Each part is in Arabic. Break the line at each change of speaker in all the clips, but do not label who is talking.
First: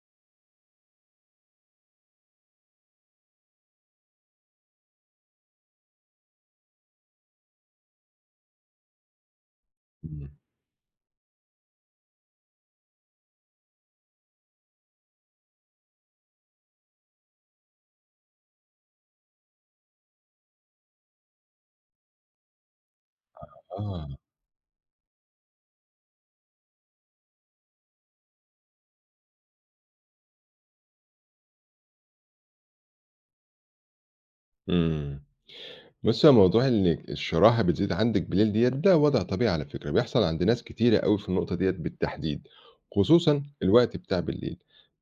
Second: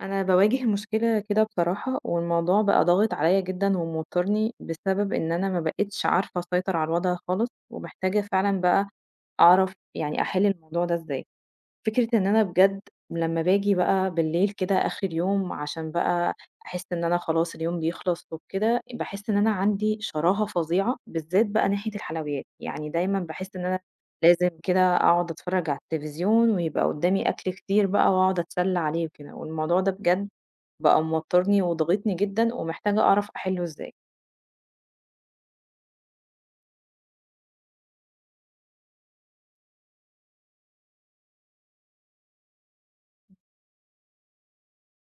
أنا باواجِه مشكلة كده بصراحة والموضوع بقى ضاغط عليّا جدًا وموتّرني، بسبب إن أنا ما بقيتش عارفة أسيطر على الوضع خالص ومحتاجة فعلًا بقى أعرف يعني
إمم.
أحِل الموضوع ده إزاي. فكرة إن أنا بجد لمّا باجي بقى بالليل كده آخِر اليوم عشان بقى أحس إن أنا خلاص اليوم بيخلص وبكده، باحس إن أنا عندي شراهة فظيعة بالذّات بقى ناحية الحلويات. يعني دايمًا
آ
باحس إن أنا
آه.
لازم كده أقعُد أتفرّج على التليفزيون ويبقى قُدّامي أكل كتير بقى وأقعُد أتسلّى عليه وكده، والموضوع ده بجد بقى موتّرني وضاغطني جدًا ومحتاجة أعرف أحِلّه إزاي.
إمم. بُصّي، هو موضوع إنِّك الشراهة بتزيد عندِك بالليل ديّة، ده وضع طبيعي على فكرة بيحصل عند ناس كتيرة أوي في النقطة دِيّة بالتحديد، خصوصًا الوقت بتاع بالليل.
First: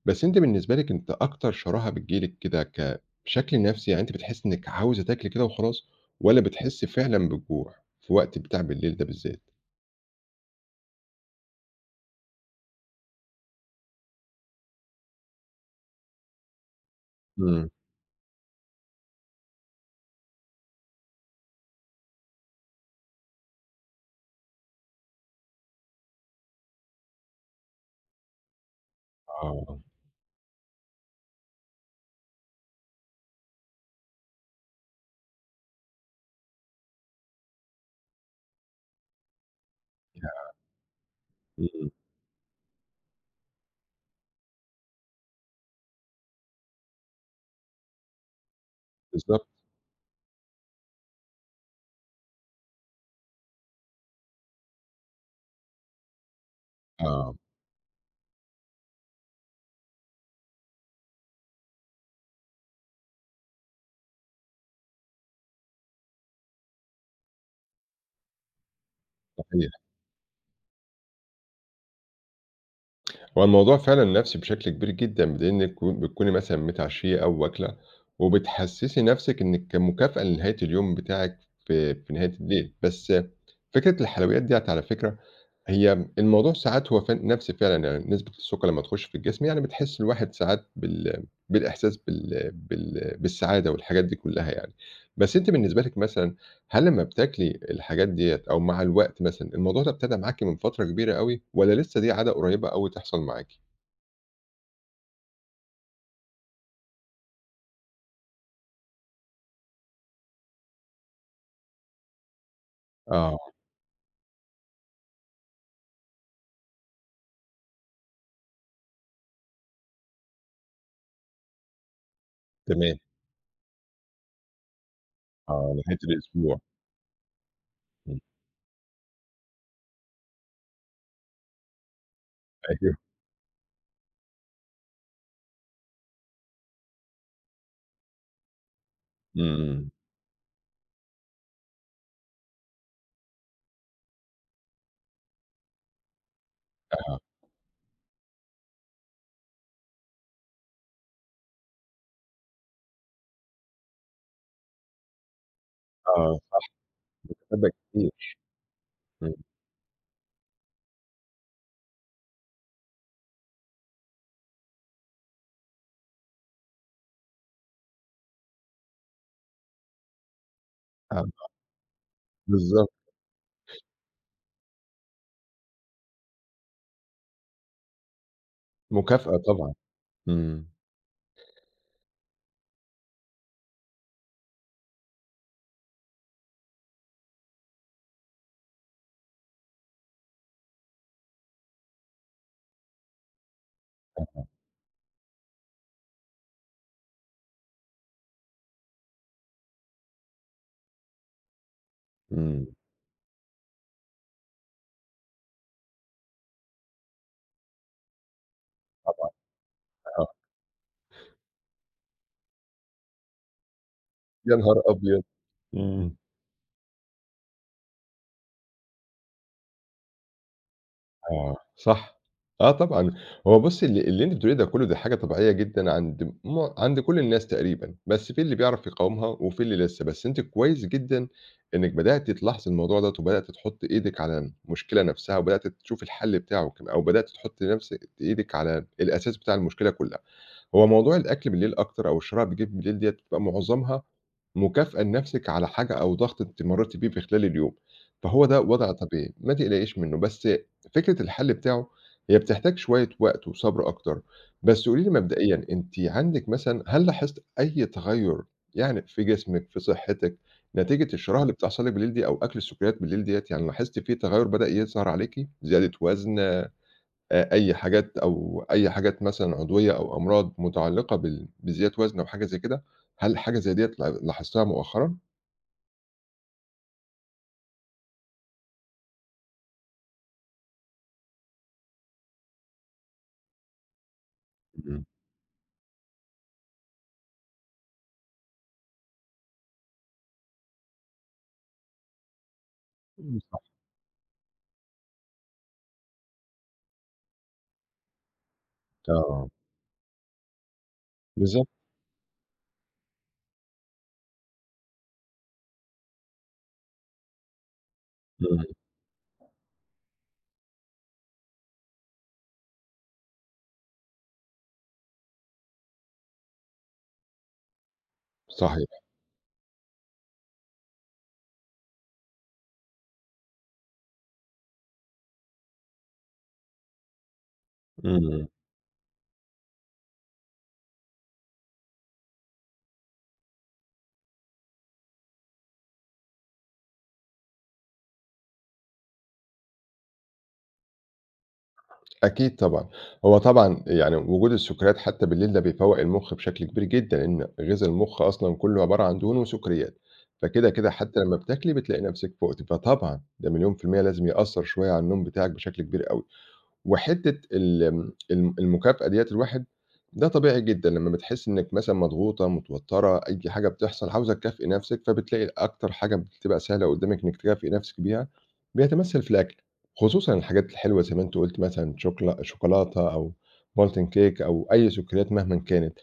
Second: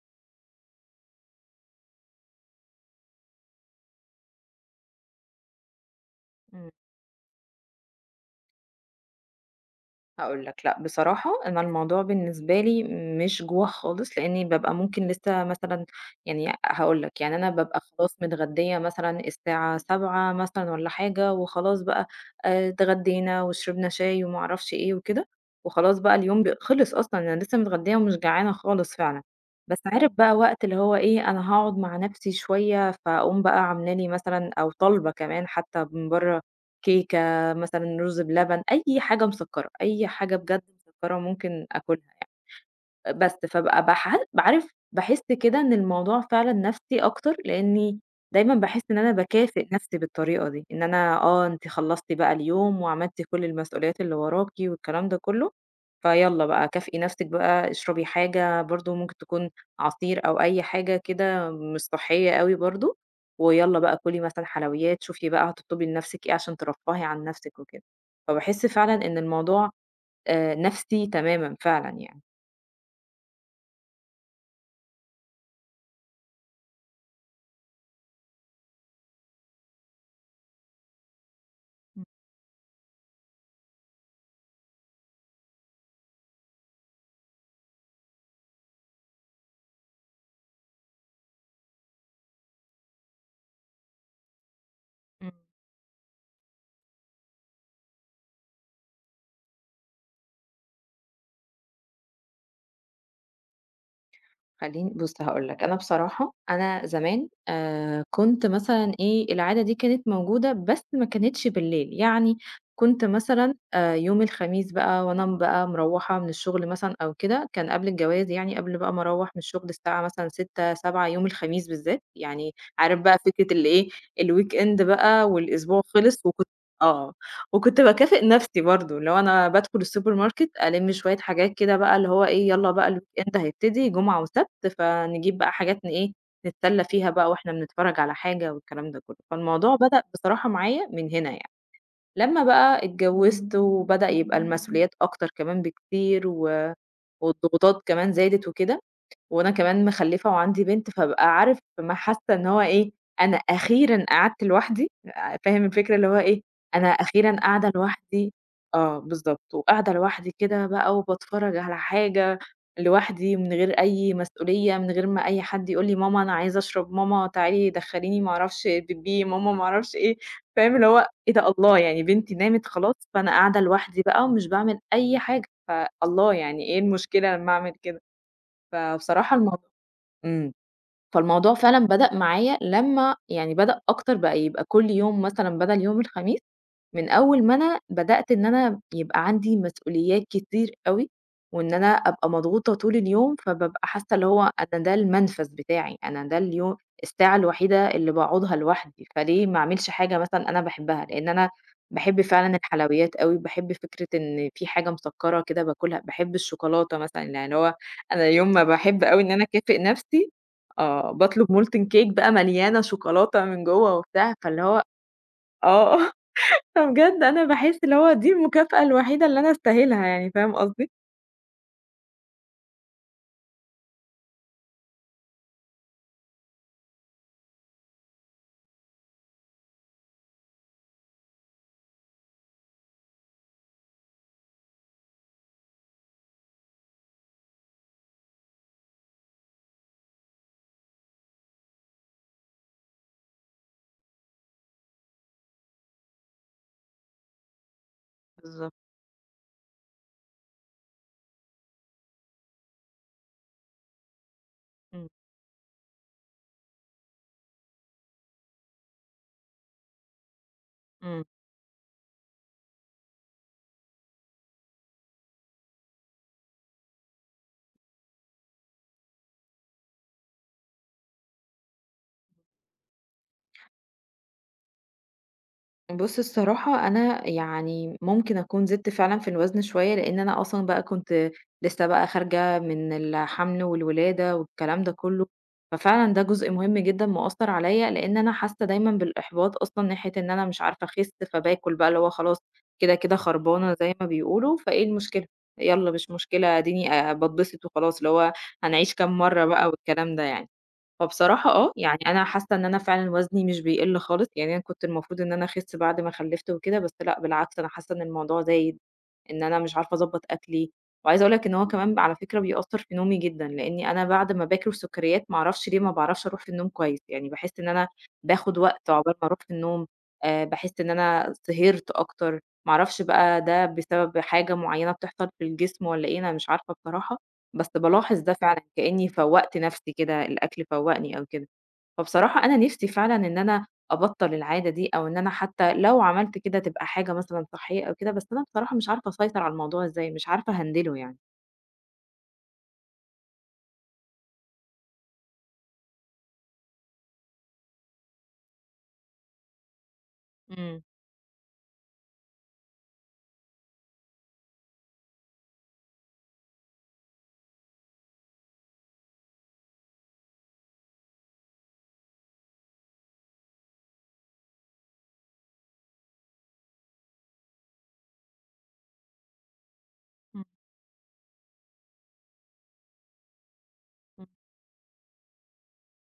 بس أنتِ بالنسبة لِك أنتِ أكتر شراهة بتيجي لِك كده ك بشكل نَفْسي، يعني أنتِ بتحسّي إنِّك عاوزة تاكلي كده وخلاص، والّا
إمم.
بتحسّي فعلًا بالجوع في الوقت بتاع بالليل ده بالذّات؟
هاقول لك، لأ بصراحة أنا الموضوع بالنسبة لي مش جوع خالص لإنّي بابقى ممكن لسّه مثلًا يعني أ هاقول لك، يعني أنا
إمم.
بابقى خلاص متغدّية مثلًا الساعة 19:00 مثلًا والّا حاجة وخلاص بقى آآ اتغدّينا وشربنا شاي وما أعرفش إيه وكده وخلاص بقى اليوم ب خِلِص أصلًا، أنا لسّه متغدّية ومش جعانة خالص فعلًا.
آه.
بس عارف بقى وقت اللي هو إيه، أنا هاقعُد مع نَفْسي شوية فأقوم بقى عامله لي مثلًا أو طالبة كمان حتّى من برّه كيكة، مثلًا رُز بلبن، أي حاجة مسكّرة، أي حاجة
ياه!
بجد مسكّرة ممكن
إمم.
آكُلها يع آآ بس، فابقى باحال ب عارف، باحس كده إن الموضوع فعلًا نَفْسي أكتر لإنّي دايمًا باحس إن أنا
بالضبط.
باكافئ نَفْسي بالطريقة دي، إن أنا آه، أنتِ خلصتِ بقى اليوم وعملتِ كل المسئوليات اللي وراكِ والكلام ده كُلّه، فيالّا بقى كافئي نَفْسِك
آه.
بقى، اشربي حاجة برضه ممكن تكون عصير أو أي حاجة كده مش صحّية أوي برضه ويالّا بقى كُلي مثلًا حلويات، شوفي بقى هتطلُبي لنَفْسِك إيه عشان ترفَّهي عن نَفْسِك وكده. فباحس فعلًا إن الموضوع
طبيعي.
آآ نَفْسي تمامًا فعلًا يعني.
هو الموضوع فعلًا نَفْسي بشكل كبير جدًا، بدليل إنِّك و بتكوني مثلًا متعشيّة أو واكلة، وبتحسِّسي نَفْسِك إنِّك كمكافأة لنهاية اليوم بتاعِك، في في نهاية الليل، بس فكرة الحلويّات ديَّة على فكرة، هي الموضوع ساعات هو فن نَفْسي فعلًا يعني نسبة السكّر لمّا تخُشّ في الجسم يعني بتحس الواحد ساعات بال بالإحساس بال بال بالسعادة والحاجات دي كلّها يعني،
امم.
بس أنتِ بالنسبة لِك مثلًا، هل لمّا بتاكلي الحاجات ديَّة أو مع الوقت مثلًا الموضوع ده ابتدى معاكِ من فترة كبيرة أوي، والَّا لسّه دي عادة قريبة أوي تحصل معاكِ؟
خليني بُصّ، هاقول لك أنا بصراحة، أنا زمان، آآ، كُنت مثلًا إيه العادة دي كانت موجودة بس ما كانتش بالليل يعني، كُنت
آه.
مثلًا آآ، يوم الخميس بقى وأنا بقى مرَوّحة من الشغل مثلًا أو كده، كان قبل الجواز يعني قبل بقى ما أروّح من الشغل الساعة مثلًا 18:00 19:00 يوم الخميس بالذات، يعني
تمام.
عارف بقى فكرة اللي إيه، الweekend بقى
آه،
والأسبوع
نهاية
خلص وكُنت
الأسبوع.
آه، وكُنت
امم.
باكافئ نَفْسي برضه اللي هو أنا بادخل السوبر ماركت ألِمّ شويّة حاجات كده بقى اللي هو إيه يلّا بقى
أيوه.
الweekend هيبتدي جمعة وسبت فنجيب بقى حاجات ن إيه، نتسلى فيها بقى وإحنا بنتفرّج على حاجة والكلام ده كلّه، فالموضوع
امم.
بدأ بصراحة معايا من هنا يعني، لمّا بقى اتجوّزت وبدأ يبقى المسئوليات أكتر كمان بكتير و
أها.
والضغوطات كمان زادت وكده، وأنا كمان مخلّفة وعندي بنت، فبابقى عارف ما حاسّة إن هو إيه أنا أخيرًا قعدت لوحدي آآ، فاهم الفكرة اللي هو
آه
إيه،
صح،
أنا أخيرًا قاعدة
[unintelligible] كتير.
لوحدي آه
امم.
بالضبط، وقاعدة لوحدي كده بقى وباتفرّج على حاجة لوحدي من غير أي مسئولية من غير ما أي حد يقول لي ماما أنا عايز أشرب، ماما تعالي دخليني ما أعرفش بيبّي، ماما ما أعرفش إيه، فاهم اللي هو إيه
[unintelligible]
ده الله يعني بنتي نامت
بالضبط.
خلاص، فأنا قاعدة لوحدي بقى ومش باعمل أي حاجة ف الله يعني إيه المشكلة لمّا أعمل كده، فبصراحة
مكافأة
الم
طبعًا،
امم،
امم.
فالموضوع فعلًا بدأ معايا لمّا يعني بدأ أكتر بقى يبقى كُلّ يوم مثلًا بَدَل يوم الخميس، من أوّل ما أنا بدأت إن أنا يبقى عندي مسئوليات كتير أوي، وإن أنا أبقى مضغوطة طول اليوم، فبابقى حاسّة اللي
أها.
هو أنا ده المنفَذ بتاعي أنا ده اليو الساعة الوحيدة اللي باقعدها لوحدي، فليه ما أعملش حاجة مثلًا أنا باحبها لإن أنا باحب فعلًا
امم.
الحلويّات أوي، باحب فكرة إن في حاجة مسكّرة كده باكلها، باحب الشوكولاتة مثلًا، يعني اللي هو، أنا يوم ما باحب أوي
طبعًا،
إن أنا أكافئ
أها.
نَفْسي، آه، باطلب molten cake بقى مليانة شوكولاتة من جوّه وبتاع
يا
فاللي
نهار
هو،
أبيض!
آه
امم.
فبجد أنا باحِس اللي هو دي المكافأة الوحيدة اللي أنا أستاهلها يعني فاهم قصدي؟
آه، صح، آه طبعًا هو بُصّي، اللي اللي أنتِ بتقوليه ده كلّه، دي حاجة طبيعية جدًا عند مع عند كل الناس تقريبًا، بس فيه اللي بيعرف يقاومها، وفيه اللي لسه، بس أنتِ كويس جدًا إنِّك بدأتِ تلاحظي الموضوع دَوّة، وبدأتِ تحطّي إيدِك على المشكلة نَفْسها، وبدأتِ تشوفي الحلّ بتاعه كم أو بدأتِ تحطي نَفْسِ إيدِك على الأساس بتاع المشكلة كلّها. هو موضوع الأكل بالليل أكتر، أو الشراهة اللي بتيجي لِك بالليل دِيّة، بتبقى معظمها مكافأة لنَفْسِك على حاجة، أو ضغط أنتِ مرّيتِ بيه في خلال اليوم، فهو ده
بالضبط.
وضع طبيعي، ما تقلقيش منُّه، بس فكرة الحلّ بتاعه، هي بتحتاج شوية وقت، وصبر أكتر، بس قولي
إمم.
لي مبدئيًا، أنتِ عندِك مثلًا، هل لاحظتِ أي تغيُّر يعني في جسمِك، في صحتِك، نتيجة
إمم.
الشراهة اللي بتحصل لِك بالليل دي، أو أكل السكّريّات بالليل دِيّة يعني، لاحظتِ في تغيُّر بدأ يظهر عليكِ؟ زيادة وزن، آآ أي حاجات، أو أي حاجات مثلًا عضوية، أو أمراض متعلّقة بال بزيادة وزن، أو حاجة زي كده، هل حاجة زَيّ دِيّة ل لاحظتيها مؤخرًا؟
بُص، الصراحة أنا يعني ممكن أكون زدت فعلًا في الوزن شوية، لإن أنا أصلًا بقى كنت لسه بقى خارجة من الحمل والولادة والكلام ده
إمم.
كلّه، ففعلًا ده جزء مهم جدًا مأثّر عليّا، لإن أنا حاسّة دايمًا بالإحباط أصلًا ناحية إن أنا مش عارفة أخسّ، فباكل بقى اللي هو خلاص كده، كده
إمم صح.
خربانة زي ما بيقولوا، فإيه المشكلة؟ يالّا مش مشكلة، آديني آآ باتبسط وخلاص، اللي هو هنعيش كام مَرّة
آه.
بقى والكلام ده يعني، فبصراحة
بالضبط.
آه، يعني أنا حاسّة إن أنا فعلًا وزني مش بيقِل خالص، يعني أنا كنت المفروض إن أنا أخسّ بعد ما خلّفت وكده، بس لأ، بالعكس أنا حاسّة إن الموضوع
امم.
زايد، إن أنا مش عارفة أضبّط أكلي، وعايزة أقول لك إن هو كمان بقى على فكرة بيأثّر في نومي جدًا، لإنّي أنا بعد ما باكل سكّريّات، ما أعرفش ليه ما باعرفش أروح في النوم كويس يعني، باحسّ إن أنا باخد وقت
صحيح.
عقبال ما أروح في النوم، آآ باحس إن أنا سِهرت أكتر، ما أعرفش بقى ده بسبب حاجة معيّنة بتحصل في الجسم والّا إيه، أنا مش عارفة بصراحة، بس بالاحظ ده
إمم.
فعلًا، كإنّي فوّقت نَفْسي كده، الأكل فوّقني أو كده، فبصراحة أنا نفْسي فعلًاً إن أنا أبطّل العادة دي، أو إن أنا حتى لو عملت كده، تبقى حاجة مثلًاً صحّية أو كده، بس أنا بصراحة مش عارفة أسيطر على الموضوع إزاي؟ مش عارفة أهندله يعني.
أكيد طبعًا، هو طبعًا، يعني وجود السكريات حتّى بالليل ده بيفوّق المخ بشكل كبير جدًا، لأن غذا المخ أصلًا كُلّه عبارة عن دهون وسكريات، فكده
إمم.
كده حتّى لمّا بتاكلي بتلاقي نفسِك فُقتِ، فطبعًا، ده مليون في الميّة لازم يأثّر شوية على النوم بتاعِك بشكل كبير أوي. وحتّة ال ال المكافأة ديَّة الواحد، ده طبيعي جدًا لمّا بتحسّي إنِّك مثلًا مضغوطة، متوترة، أي حاجة بتحصل، عاوزة تكافئي نفسِك، فبتلاقي أكتر حاجة بتبقى سهلة قدّامِك إنِّك تكافئي نفسِك بيها، بيتمثّل في الأكل، خصوصًا
امم.
الحاجات الحلوة، زي ما أنتِ قُلتِ مثلًا، شوكلا شوكولاتة أو molten
امم.
cake أو أي سكريات مهمًا كانت،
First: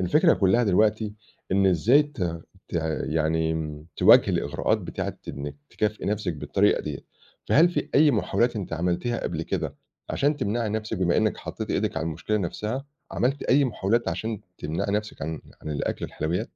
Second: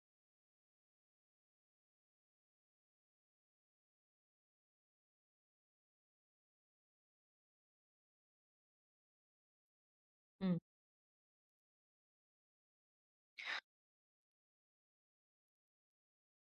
الفكرة كلّها دلوقتي إن إزاي ت ت يعني تواجهي الإغراءات بتاعة إنِّك تكافئي نفسِك بالطريقة ديَّة، فهل في أي محاولات أنتِ عملتيها قبل كده علشان
إمم.
تمنعي نفسِك، بما إنِّك حطيتِ إيدِك على المشكلة نفسها؟ عملتِ أي محاولات عشان تمنعي نفسك عن عن الأكل الحلويات؟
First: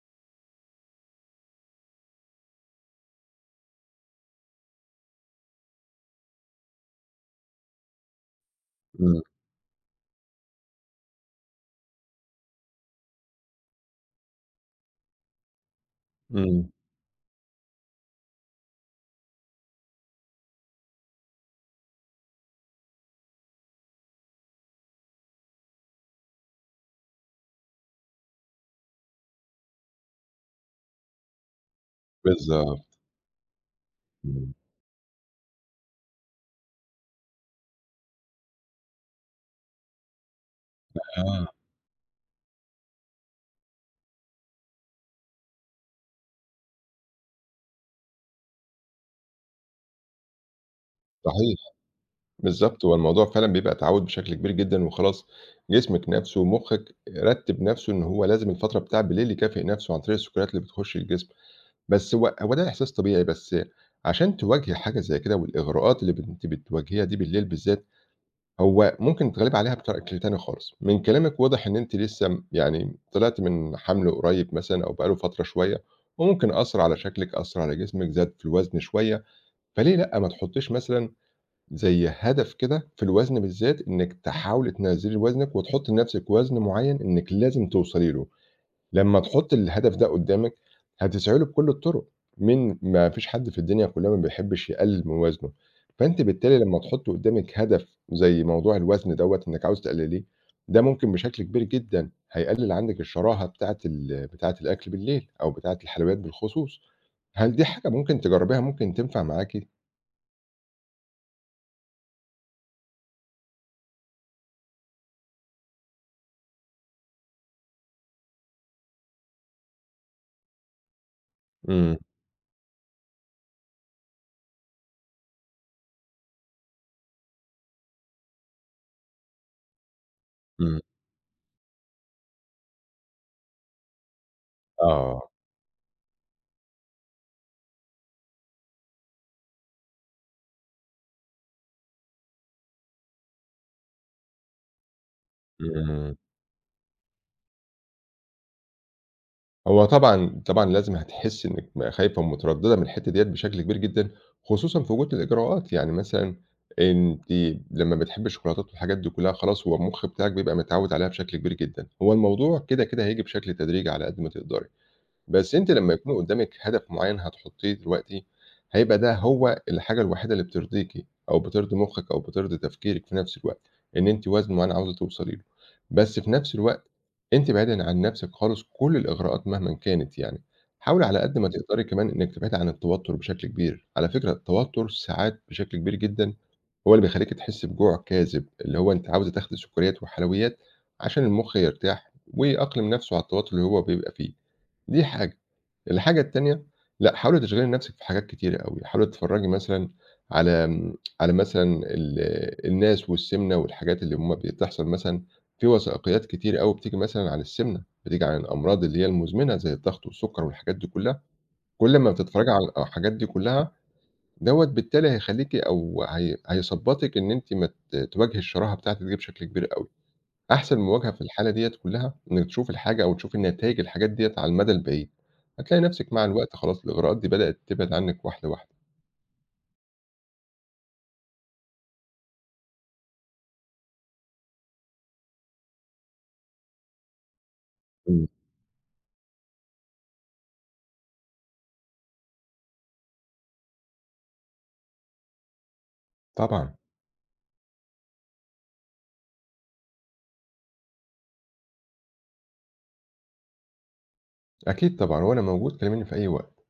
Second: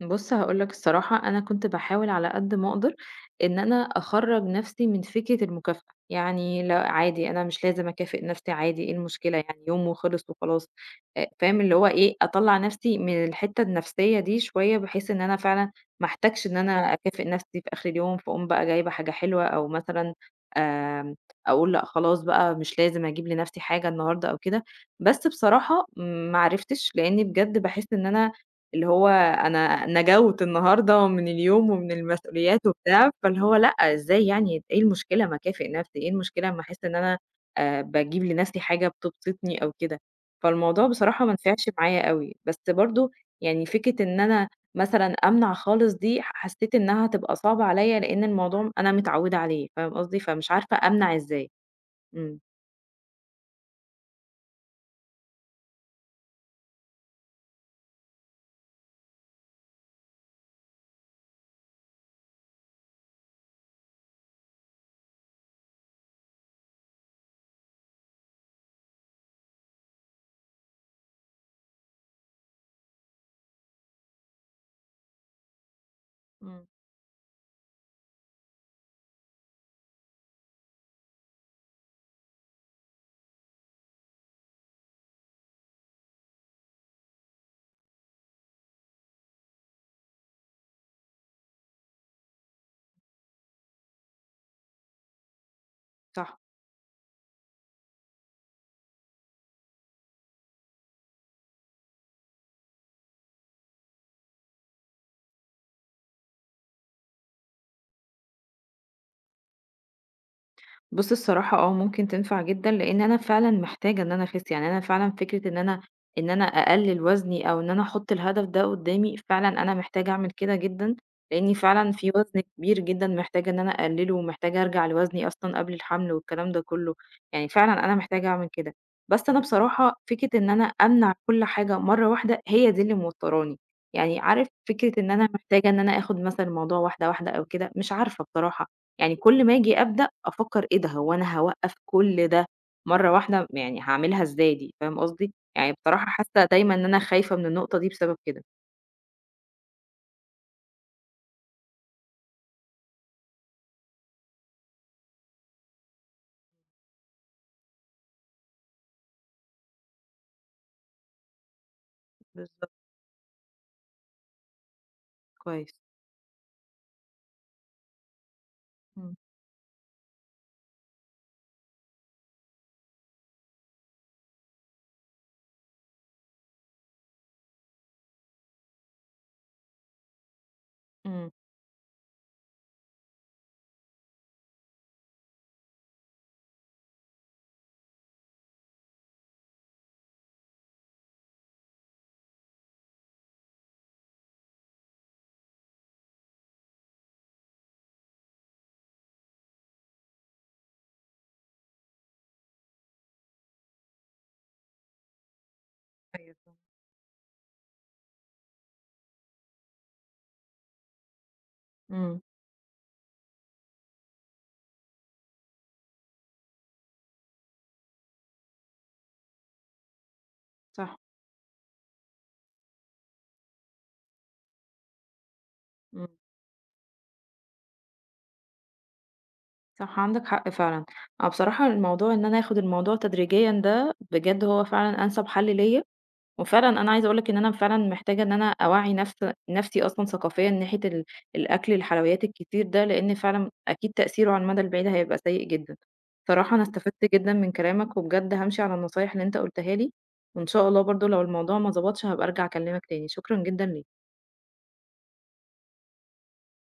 بُصّ، هاقول لَك الصراحة أنا كنت باحاول على قد ما أقدر، إن أنا أخرّج نفسي من فكرة المكافأة، يعني لأ عادي أنا مش لازم أكافئ نفسي، عادي إيه
إمم.
المشكلة يعني يوم وخلِص وخلاص، آآ، فاهم اللي هو إيه أطلّع نفسي من الحتّة النفسية دي شوية، بحيث إن أنا فعلًاً ما أحتاجش إن
إمم.
أنا أكافئ نفسي في آخر اليوم، فاقوم بقى جايبة حاجة حلوة، أو مثلًا، آآ، أقول لأ خلاص بقى مش لازم أجيب لنفسي حاجة النهارده أو كده، بس بصراحة ما عرفتش، لإن بجد باحس إن أنا اللي هو أنا نَجَوت النهارده من اليوم، ومن المسؤوليات
بالضبط.
وبتاع، فاللي هو لأ، إزاي
إمم.
يعني، إيه المشكلة؟ ما أكافئ نفسي إيه المشكلة أما أحس إن أنا، آآ، باجيب لنفسي حاجة بتبسطني أو كده فالموضوع بصراحة ما
آه.
نفعش معايا أوي، بس برضه يعني فكرة إن أنا مثلًا أمنع خالص دي، حسّيت إنها هتبقى صعبة عليَّ، لإن الموضوع أنا متعوّدة عليه، فاهم قصدي؟ فمش عارفة أمنع إزاي،
صحيح،
إمم.
بالضبط هو الموضوع فعلًا بيبقى تعوّد بشكل كبير جدًا، وخلاص جسمِك نَفْسه ومخِّك رتّب نفسه إن هو لازم الفترة بتاعة بالليل يكافئ نفسه عن طريق السكريات اللي بتخُشّ الجسم، بس هو هو ده إحساس طبيعي، بس عشان تواجهي حاجة زي كده والإغراءات اللي بت أنتِ بتواجهيها دي بالليل بالذات، هو ممكن تتغلّبي عليها بشكل تاني خالص. من كلامِك واضح إن أنتِ لسّه يعني، طلعتِ من حَمل قريب مثلًا، أو بقى له فترة شوية، وممكن
إمم.
أثّر على شكلِك، أثّر على جسمِك، زاد في الوزن شوية، فليه لأ، ما تحطّيش مثلًا زي هدف كده في الوزن بالذات إنِّك تحاولي تنزّلي وزنِك، وتحطّي لنفسِك وزن معيّن إنِّك لازم توصلي له، لمّا تحطّي الهدف ده قدّامِك، هتسعي له بكُلّ الطرق، مين ما فيش حد في الدنيا كلّها ما بيحبش يقلِّل من وزنه. فأنتِ
صح.
بالتالي لمّا تحطّي قدّامِك هدف زي موضوع الوزن دوَّة إنِّك عاوزة تقلِّليه، ده ممكن بشكل كبير جدًا هيقلِّل عندِك الشراهة بتاعة ال بتاعة الأكل بالليل، أو بتاعة الحلويات بالخصوص، هل دي حاجة ممكن تجرّبيها، ممكن تنفع معاكِ؟
بُص، الصراحة آه، ممكن تنفع جدًا، لإن أنا فعلًا محتاجة إن أنا أخِس، يعني أنا فعلًا فكرة إن أنا إن أنا أقلِّل وزْني أو إن أنا أحط الهدف ده قدامي، فعلًا أنا محتاجة أعمل كده جدًا، لإن فعلًا
إمم.
في وزْن كبير جدًا محتاجة إن أنا أقلّله ومحتاجة أرجع لوزْني أصلًا قبل الحمْل والكلام ده كلّه، يعني فعلًا أنا محتاجة أعمل كده. بس أنا بصراحة فكرة إن أنا
إمم.
أمنع كل حاجة مرة واحدة، هي دي اللي موتّراني، يعني عارف فكرة إن أنا
آه.
محتاجة إن أنا آخد مثلًا الموضوع واحدة واحدة أو كده، مش عارفة بصراحة، يعني كل ما آجي أبدأ، أفكّر "إيه ده؟ هو أنا هاوقّف كل ده مرة واحدة، يعني هاعملها إزاي دي؟!" فاهم قصدي؟ يعني بصراحة
إمم.
حاسّة دايمًا إن أنا خايفة من النقطة دي بسبب كده.
هو طبعًا طبعًا لازم هتحسّي إنِّك خايفة ومتردّدة من الحتّة ديّة بشكل كبير جدًا، خصوصًا في وجود الإغراءات يعني مثلًا، أنتِ لمّا بتحبّي الشوكولاتات والحاجات دي كلّها خلاص هو المخ بتاعِك بيبقى متعوّد عليها بشكل كبير جدًا، هو الموضوع
بالضبط.
كده، كده هييجي بشكل تدريجي على قد ما تقدري. بس أنتِ
كويس.
لمّا يكون قدّامِك هدف معين هتحطّيه دلوقتي، هيبقى
إمم.
ده هو الحاجة الوحيدة اللي بترضيكِ، أو بترضي مُخِّك أو بترضي تفكيرِك في نَفْس الوقت، إن أنتِ وزْن معيّن عاوزة توصلي له، بس في نَفْس الوقت أنتِ اِبعدي عن نَفْسِك خالص كل الإغراءات مهمًا كانت يعني، حاولي على
إمم.
قد ما تقدري كمان إنِّك تبعدي عن التوتّر بشكل كبير، على فكرة التوتّر ساعات بشكل كبير جدًا، هو اللي بيخلّيكِ تحسّي بجوع كاذب، اللي هو أنتِ عاوزة تاخدي سُكّريّات وحلويات، عشان المخ يرتاح ويأقلم نَفْسه على التوتّر اللي هو بيبقى فيه، دي حاجة، الحاجة التانية لأ حاولي تشغِلي نَفْسِك في حاجات كتيرة أوي، حاولي تتفرّجي مثلًا على إمم، على مثلًا ال الناس والسِمْنة والحاجات اللي هُم بتحصل مثلًا، في وَثائقيّات
أيوه صح.
كتيرة أوي بتيجي مثلًا عن السِمْنة، بتيجي عن الأمراض اللي هي المُزْمنة، زي الضغط والسُكّر والحاجات دي كلّها، كل ما
إمم.
بتتفرّجي على الحاجات دي كلّها، دوّة بالتالي هيخلّيكِ أو ه هيثبطِك إن أنتِ ما ت تواجهي الشراهة بتاعتِك دي بشكل كبير أوي. أحسن
صح.
مواجهة في الحالة ديّة كلّها، إنِّك تشوفي الحاجة أو تشوفي النتايج الحاجات ديّة على المدى البعيد، هتلاقي
إمم.
نَفْسِك مع الوقت خلاص الإغراءات دي بدأت تبعد عنِّك واحدة واحدة.
صح عندك حق فعلًا، أنا بصراحة الموضوع إن أنا آخد الموضوع تدريجيًّا ده بجد هو فعلًا أنسب حل ليّا، وفعلًا أنا عايزة أقول لك إن أنا فعلًا محتاجة
إمم.
إن أنا أوعّي نفس نَفْسي أصلًا ثقافيًا ناحية ال الأكل الحلويات الكتير ده، لإن فعلًا أكيد تأثيره على المدى البعيد هيبقى سيء جدًا. بصراحة أنا
طبعًا.
استفدت جدًا من كلامك وبجد هامشي على النصايح اللي أنت قُلتها لي، وإن شاء الله برضه لو الموضوع ما ضبطش هابقى أرجع أكلّمك تاني، شكرًا جدًا ليك.
أكيد طبعًا، وأنا موجود كلّميني في أي وقت.